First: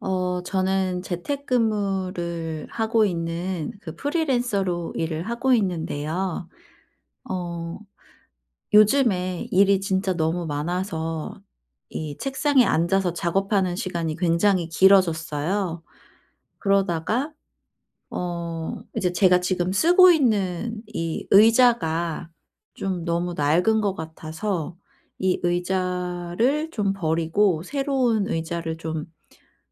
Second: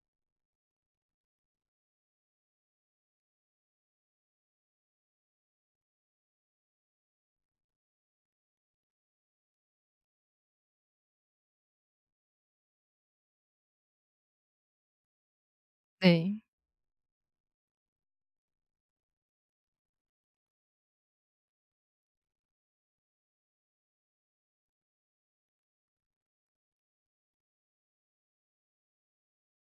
저는 재택근무를 하고 있는 그 프리랜서로 일을 하고 있는데요. 어 요즘에 일이 진짜 너무 많아서 이 책상에 앉아서 작업하는 시간이 굉장히 길어졌어요. 네. 그러다가 이제 제가 지금 쓰고 있는 이 의자가 좀 너무 낡은 것 같아서 이 의자를 좀 버리고 새로운 의자를 좀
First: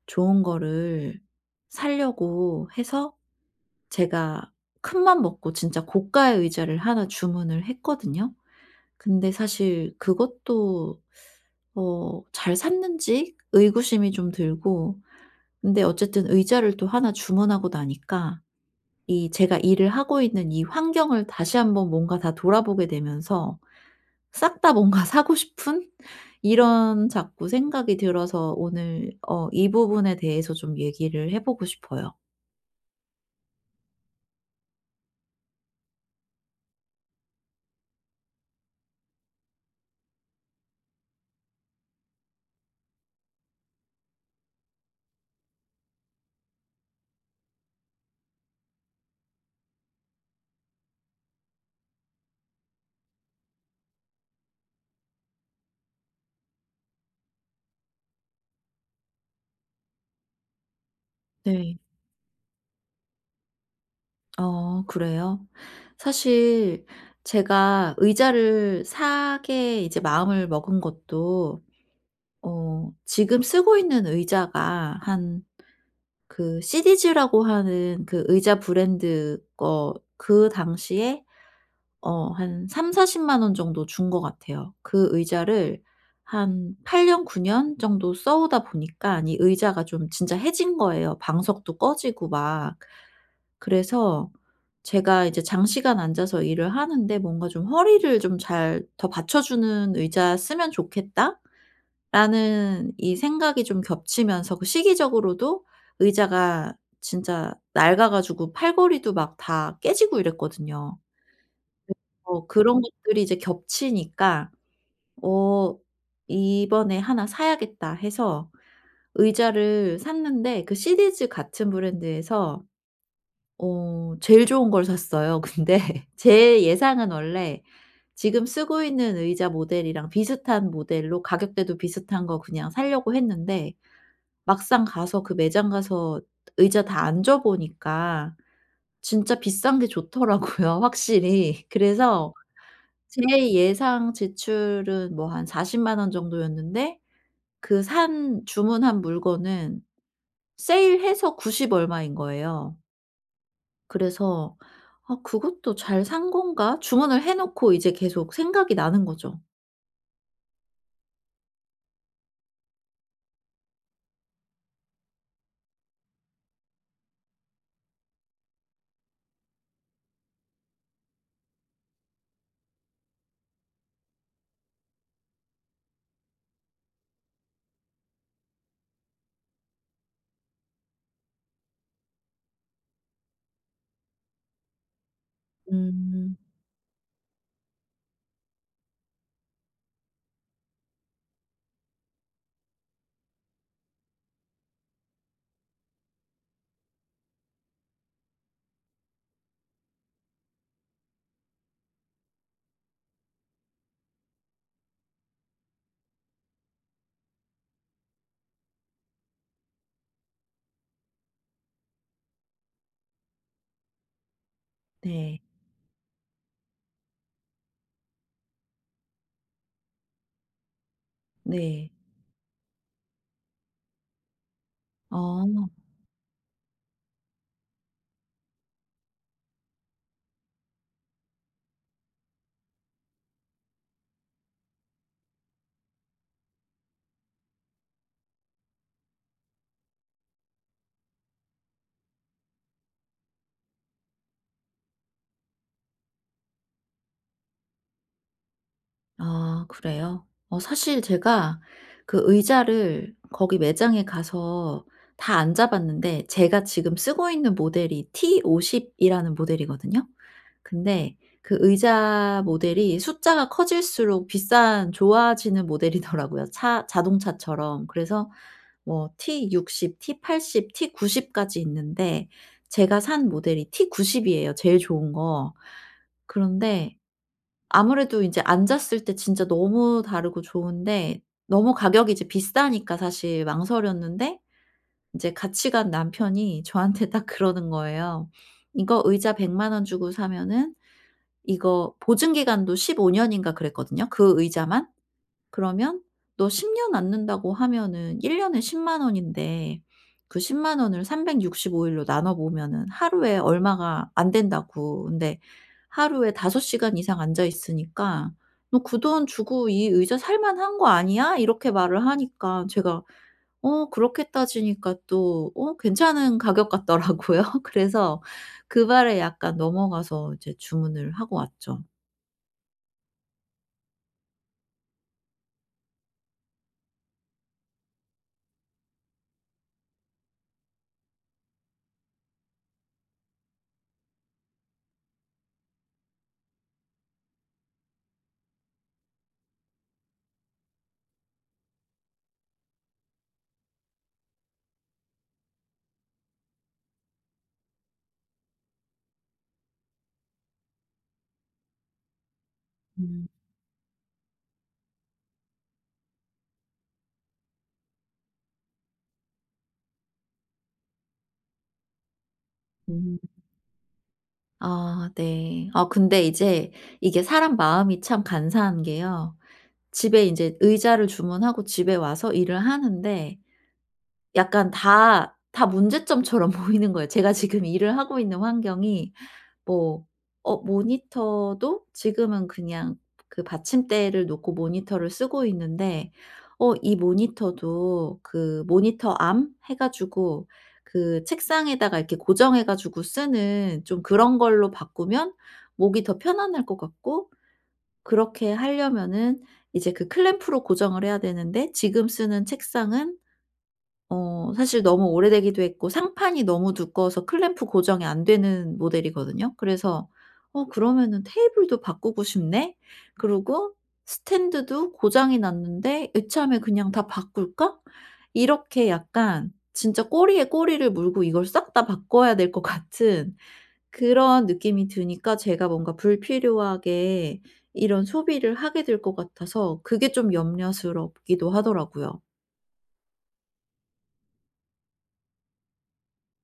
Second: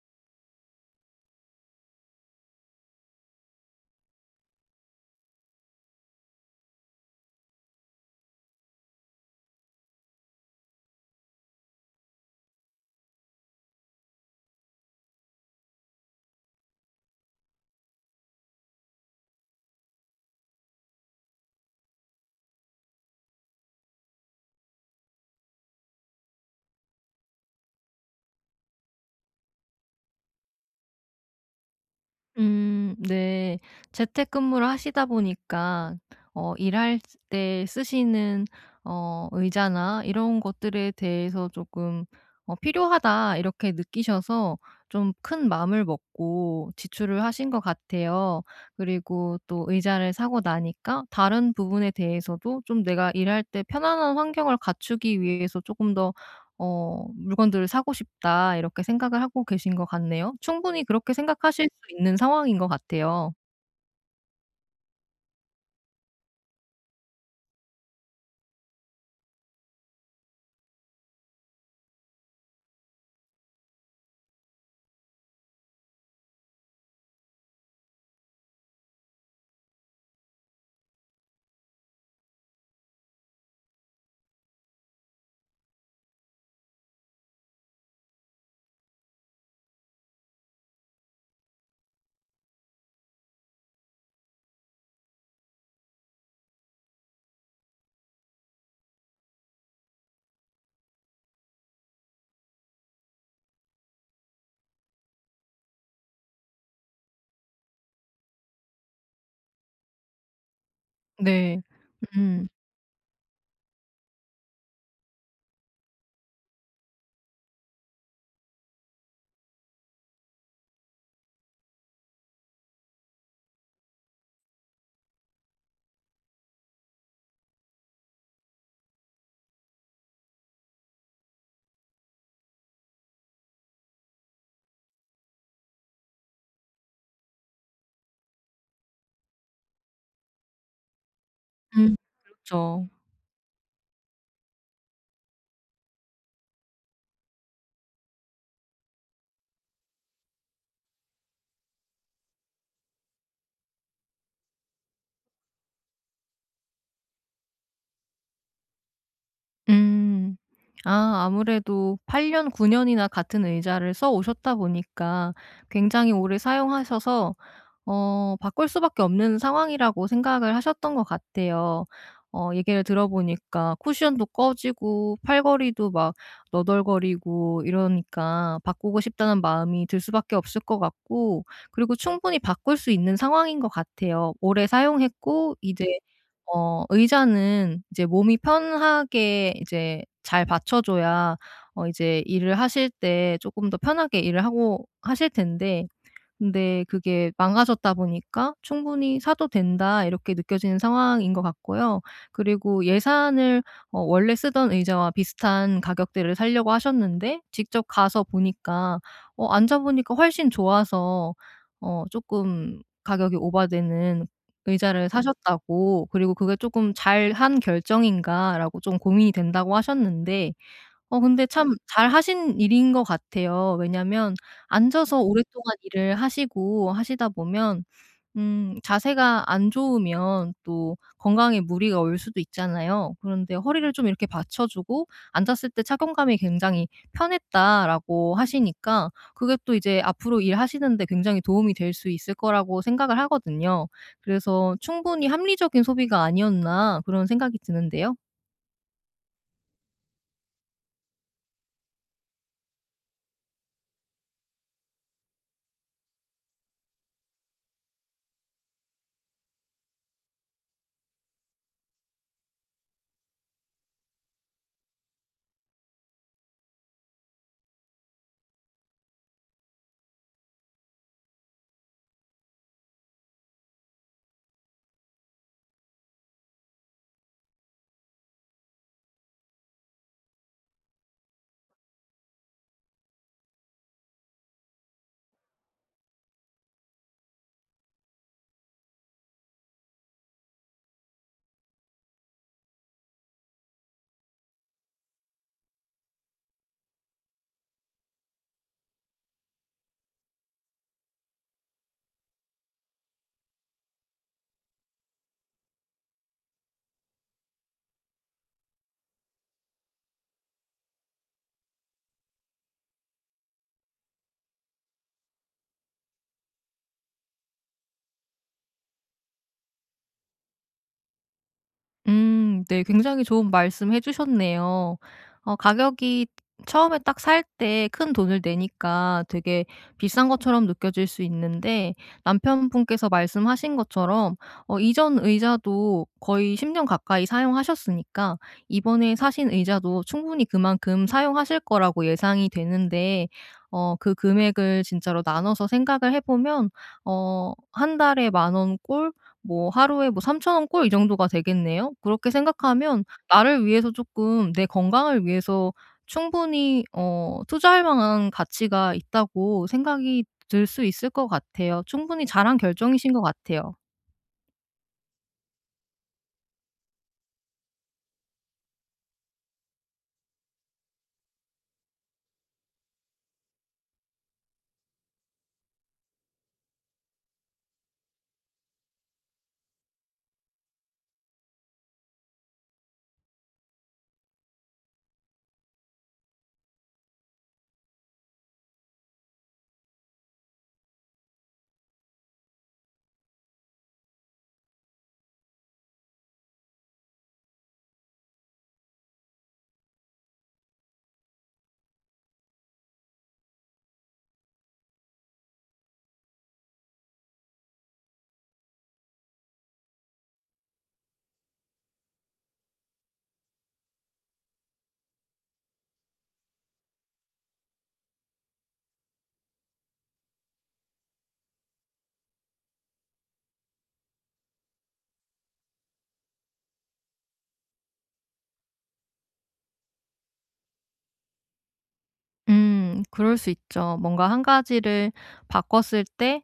좋은 거를 사려고 해서 제가 큰맘 먹고 진짜 고가의 의자를 하나 주문을 했거든요. 근데 사실 그것도 잘 샀는지 의구심이 좀 들고, 근데 어쨌든 의자를 또 하나 주문하고 나니까 이 제가 일을 하고 있는 이 환경을 다시 한번 뭔가 다 돌아보게 되면서 싹 다 뭔가 사고 싶은 이런 자꾸 생각이 들어서 오늘 이 부분에 대해서 좀 얘기를 해 보고 싶어요. 네. 재택근무를 하시다 보니까 일할 때 쓰시는 의자나 이런 것들에 대해서 조금 '필요하다.' 이렇게 느끼셔서 좀 큰 마음을 먹고 지출을 하신 것 같아요. 그리고 또 의자를 사고 나니까 다른 부분에 대해서도 좀 내가 일할 때 편안한 환경을 갖추기 위해서 조금 더 '물건들을 사고 싶다.' 이렇게 생각을 하고 계신 것 같네요. 충분히 그렇게 생각하실 네. 수 있는 상황인 것 같아요. 어 그래요? 사실 제가 의자를 사게 이제 마음을 먹은 것도 지금 쓰고 있는 의자가 한 그 시디즈라고 하는 그 의자 브랜드 거, 그 당시에 한3사4 0원 정도 준 것 같아요. 그 의자를 한 8년, 9년 정도 써오다 보니까 이 의자가 좀 진짜 해진 거예요. 방석도 꺼지고 막. 그래서 제가 이제 장시간 앉아서 일을 하는데 뭔가 좀 '허리를 좀 잘 더 받쳐주는 의자 쓰면 좋겠다.'라는 이 생각이 좀 겹치면서, 그 시기적으로도 의자가 진짜 낡아 가지고 팔걸이도 막 다 깨지고 이랬거든요. 네. 음. 그런 것들이 이제 겹치니까 '어 이번에 하나 사야겠다.' 해서 의자를 샀는데, 그 시리즈 같은 브랜드에서 제일 좋은 걸 샀어요. 근데 제 예상은 원래 지금 쓰고 있는 의자 모델이랑 비슷한 모델로, 가격대도 비슷한 거 그냥 사려고 했는데 막상 가서, 그 매장 가서 의자 다 앉아 보니까 진짜 비싼 게 좋더라고요 확실히. 음. 그래서 그렇죠. 제 예상 지출은 뭐 한 4 0만원 정도였는데 그 산 주문한 물건은 세일해서 90 얼마인 거예요. 그래서 '아 그것도 잘 산 건가?' 주문을 해 놓고 이제 계속 생각이 나는 거죠. 음. 아 아무래도 8 년, 9 년이나 같은 의자를 써 오셨다 보니까 굉장히 오래 사용하셔서 바꿀 수밖에 없는 상황이라고 생각을 하셨던 것 같아요. 얘기를 들어보니까 쿠션도 꺼지고 팔걸이도 막 너덜거리고 이러니까 바꾸고 싶다는 마음이 들 수밖에 없을 것 같고, 그리고 충분히 바꿀 수 있는 상황인 것 같아요. 오래 사용했고 이제 음. 의자는 이제 몸이 편하게 이제 잘 받쳐줘야 이제 일을 하실 때 조금 더 편하게 일을 하고 하실 텐데, 근데 그게 망가졌다 보니까 '충분히 사도 된다.' 이렇게 느껴지는 상황인 것 같고요. 그리고 예산을 원래 쓰던 의자와 비슷한 가격대를 사려고 하셨는데 직접 가서 보니까 앉아 보니까 훨씬 좋아서 어금 가격이 오바되는 의자를 네. 사셨다고, 그리고 '그게 조금 잘한 결정인가.'라고 좀 고민이 된다고 하셨는데, 근데 참 네. 잘하신 일인 것 같아요. 왜냐면 앉아서 오랫동안 어. 일을 하시고 하시다 보면 자세가 안 좋으면 또 건강에 무리가 올 수도 있잖아요. 그런데 허리를 좀 이렇게 받쳐 주고 "앉았을 때 착용감이 굉장히 편했다."라고 하시니까, 그게 또 이제 앞으로 일하시는 데 굉장히 도움이 될 수 있을 거라고 생각을 하거든요. 그래서 '충분히 합리적인 소비가 아니었나.' 그런 생각이 드는데요. 아 그래요? 사실 제가 그 의자를 거기 매장에 가서 다 앉아봤는데 제가 지금 쓰고 있는 모델이 T50 이라는 모델이거든요. 근데 그 의자 모델이 숫자가 커질수록 비싼 좋아지는 모델이더라고요, 차 자동차처럼. 그래서 뭐 T60, T80, T90 까지 있는데 제가 산 모델이 T90 이에요, 제일 좋은 거. 그런데 아무래도 이제 앉았을 때 진짜 너무 다르고 좋은데 너무 가격이 이제 비싸니까 사실 망설였는데 인제 같이 간 남편이 저한테 딱 그러는 거예요. "이거 의자 1 0 0만원 주고 사면은 이거 보증 기간도 15 년인가 그랬거든요, 그 의자만. 그러면 너 10년 앉는다고 하면은 1 년에 1 0 원인데 그 1 0 원을 삼백 원을 365 일로 나눠 보면은 하루에 얼마가 안 된다고. 근데 하루에 5 시간 이상 앉아 있으니까 너 그 돈 주고 이 의자 살 만한 거 아니야?" 이렇게 말을 하니까 제가 그렇게 따지니까 또 괜찮은 가격 같더라고요. 그래서 그 말에 약간 넘어가서 이제 주문을 하고 왔죠. 네. 굉장히 좋은 말씀 해 주셨네요. 가격이 처음에 딱 살 때 큰 돈을 내니까 되게 비싼 것처럼 느껴질 수 있는데, 남편분께서 말씀하신 것처럼 이전 의자도 거의 10년 가까이 사용하셨으니까 이번에 사신 의자도 충분히 그만큼 사용하실 거라고 예상이 되는데, 그 금액을 진짜로 나눠서 생각을 해 보면 한 달에 만원꼴, 뭐 하루에 뭐3천원꼴, 이 정도가 되겠네요. 그렇게 생각하면 음. 나를 위해서 쪼끔, 내 건강을 위해서 충분히 투자할 만한 가치가 있다고 생각이 들 수 있을 것 같아요. 충분히 잘한 결정이신 음. 것 같아요. 아 네. 아 근데 이제 이게 사람 마음이 참 간사한 게요. 집에 인제 의자를 주문하고 집에 와서 일을 하는데 약간 다 문제점처럼 보이는 거예요. 제가 지금 일을 하고 있는 환경이, 뭐 모니터도 지금은 그냥 그 받침대를 놓고 모니터를 쓰고 있는데 이 모니터도 그 모니터 암 해 가지고 그 책상에다가 이렇게 고정해 가지고 쓰는 좀 그런 걸로 바꾸면 목이 더 편안할 것 같고, 그렇게 하려면은 이제 그 클램프로 고정을 해야 되는데 지금 쓰는 책상은 사실 너무 오래되기도 했고 상판이 너무 두꺼워서 클램프 고정이 안 되는 모델이거든요. 그래서 '어 그러면은 테이블도 바꾸고 싶네. 그리고 스탠드도 고장이 났는데 이참에 그냥 다 바꿀까?' 이렇게 약간 진짜 꼬리에 꼬리를 물고 이걸 싹 다 바꿔야 될 것 같은 그런 느낌이 드니까 제가 뭔가 불필요하게 이런 소비를 하게 될 것 같아서 그게 좀 염려스럽기도 하더라고요. 음. 그럴 수 있죠. 뭔가 한 가지를 바꿨을 때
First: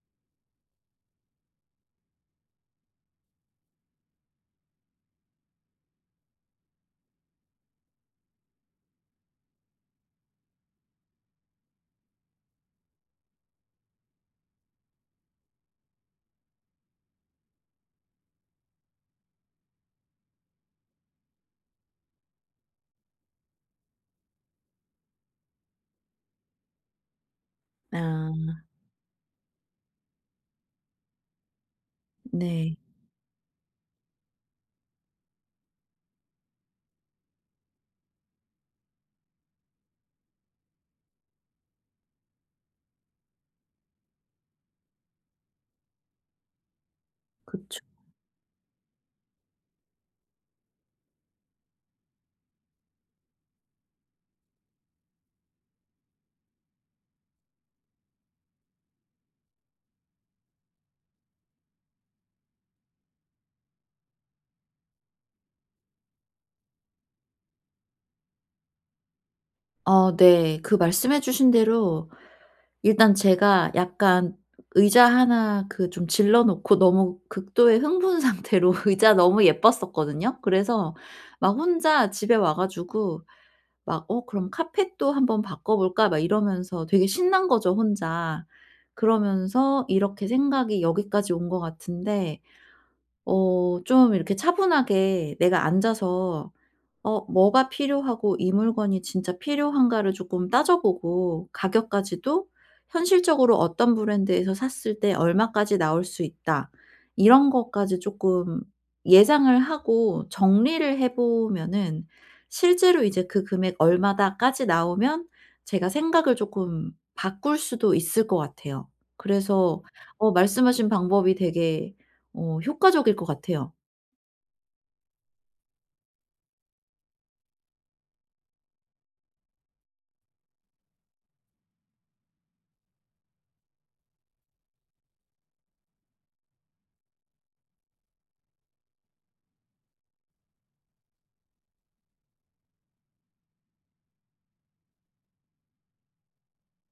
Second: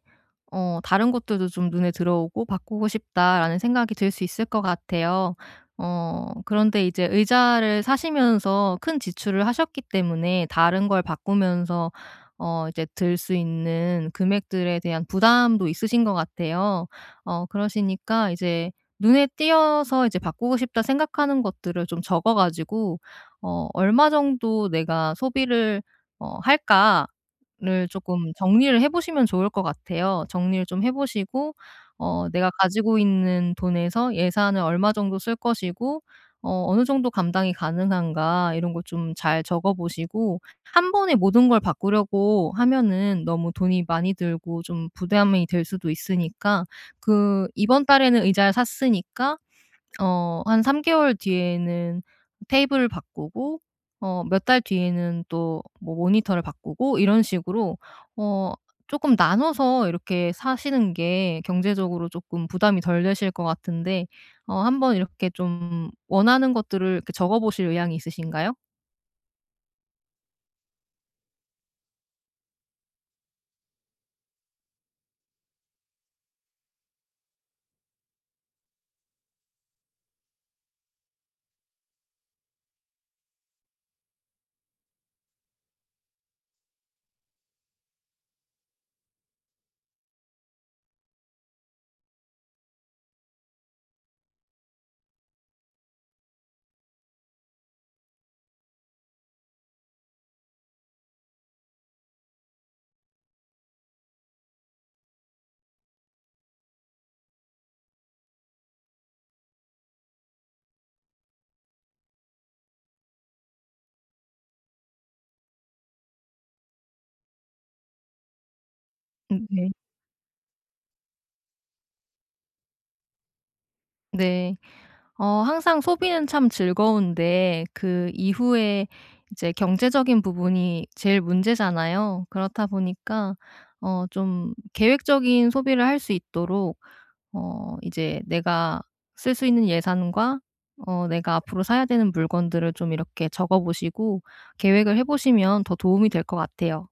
'다른 것들도 좀 눈에 들어오고 바꾸고 싶다.'라는 생각이 들 수 있을 것 같아요. 그런데 이제 의자를 사시면서 큰 지출을 하셨기 때문에, 다른 걸 바꾸면서 이제 들 수 있는 금액들에 대한 부담도 있으신 것 같아요. 그러시니까 이제 눈에 띄어서 이제 '바꾸고 싶다.' 생각하는 것들을 좀 적어 가지고, '얼마 정도 내가 소비를 할까?' 를 조금 아. 정리를 해 보시면 좋을 것 같아요. 정리를 좀 해 보시고 내가 네. 가지고 있는 돈에서 예산을 얼마 정도 쓸 것이고 어느 정도 감당이 가능한가, 이런 거 좀 잘 적어 보시고, 한 번에 모든 걸 바꾸려고 하면은 너무 돈이 많이 들고 좀 부담이 될 수도 있으니까, 그 그쵸. 이번 달에는 의자를 샀으니까 한 3 개월 뒤에는 테이블을 바꾸고, 몇 달 뒤에는 또 뭐 모니터를 바꾸고, 이런 식으로 어 조금 나눠서 이렇게 사시는 게 경제적으로 조금 부담이 덜 되실 것 같은데, 한번 이렇게 좀 원하는 것들을 이렇게 적어 보실 의향이 있으신가요? 어 네. 그 말씀해 주신 대로 일단 제가 약간 의자 하나 그 좀 질러 놓고 너무 극도의 흥분 상태로, 의자 너무 예뻤었거든요. 그래서 막 혼자 집에 와 가지고 막 '어 그럼 카펫도 한번 바꿔 볼까?' 막 이러면서 되게 신난 거죠 혼자. 그러면서 이렇게 생각이 여기까지 온 것 같은데 좀 이렇게 차분하게 내가 앉아서 뭐가 필요하고 이 물건이 진짜 필요한가를 조금 따져보고, 가격까지도 현실적으로 어떤 브랜드에서 샀을 때 얼마까지 나올 수 있다, 이런 것까지 조금 예상을 하고 정리를 해 보면은 실제로 이제 그 금액 얼마다까지 나오면 제가 생각을 조금 바꿀 수도 있을 것 같아요. 네. 그래서 말씀하신 방법이 되게 효과적일 것 같아요. 네. 항상 소비는 참 즐거운데 그 이후에 이제 경제적인 부분이 제일 문제잖아요. 그렇다 보니까 좀 계획적인 소비를 할 수 있도록 이제 내가 쓸 수 있는 예산과 내가 앞으로 사야 되는 물건들을 좀 이렇게 적어 보시고 계획을 해 보시면 더 도움이 될 것 같아요.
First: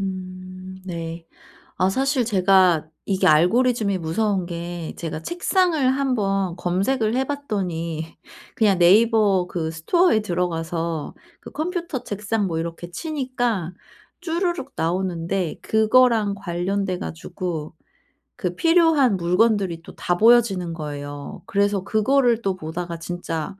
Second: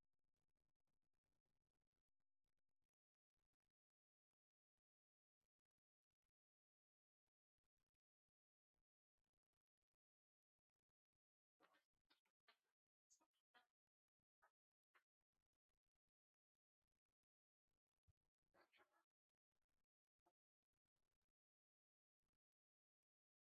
네. 아 사실 제가 이게 알고리즘이 무서운 게, 제가 책상을 한번 검색을 해 봤더니 그냥 네이버 그 스토어에 들어가서 그 컴퓨터 책상 뭐 이렇게 치니까 주르륵 나오는데 그거랑 관련돼 가지고 그 필요한 물건들이 또 다 보여지는 거예요. 그래서 그거를 또 보다가 진짜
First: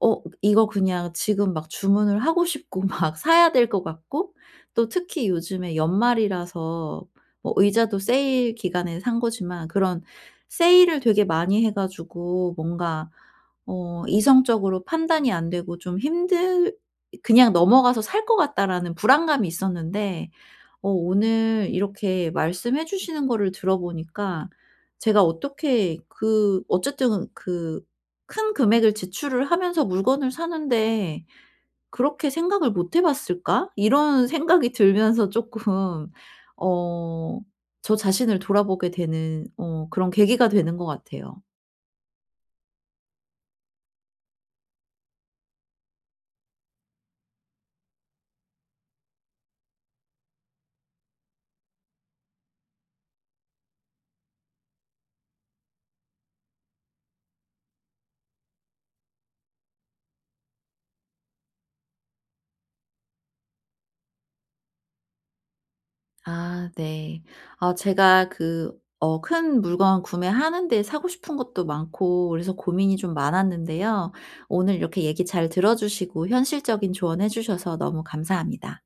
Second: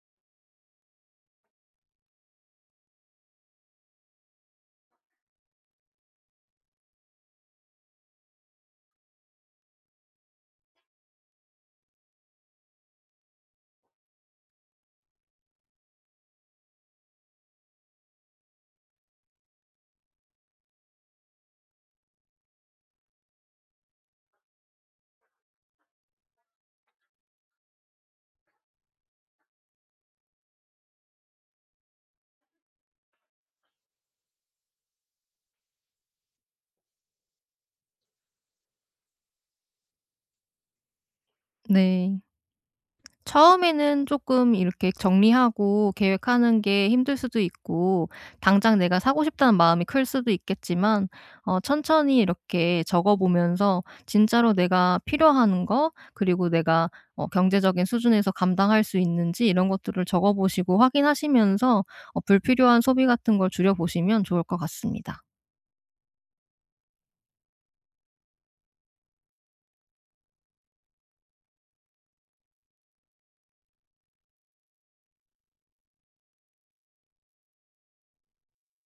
이거 그냥 지금 막 주문을 하고 싶고 막 사야 될 것 같고, 또 특히 요즘에 연말이라서 뭐 의자도 세일 기간에 산 거지만 그런 세일을 되게 많이 해 가지고 뭔가 이성적으로 판단이 안 되고 좀 힘들, '그냥 넘어가서 살 것 같다.'라는 불안감이 있었는데 오늘 이렇게 말씀해 주시는 거를 들어보니까 제가 어떻게, 그 어쨌든 그 큰 금액을 지출을 하면서 물건을 사는데 '그렇게 생각을 못해 봤을까?' 이런 생각이 들면서 조금 어 저 자신을 돌아보게 되는 그런 계기가 되는 것 같아요. 네. 처음에는 조금 이렇게 정리하고 계획하는 게 힘들 수도 있고, 당장 내가 사고 싶다는 마음이 클 수도 있겠지만 천천히 이렇게 적어 보면서, 진짜로 내가 필요한 거, 그리고 내가 경제적인 수준에서 감당할 수 있는지, 이런 것들을 적어 보시고 확인하시면서 불필요한 소비 같은 걸 줄여 보시면 좋을 것 같습니다. 아 네. 아 제가 그 큰 물건 구매하는데 사고 싶은 것도 많고 그래서 고민이 좀 많았는데요. 오늘 이렇게 얘기 잘 들어 주시고 현실적인 조언해 주셔서 너무 감사합니다.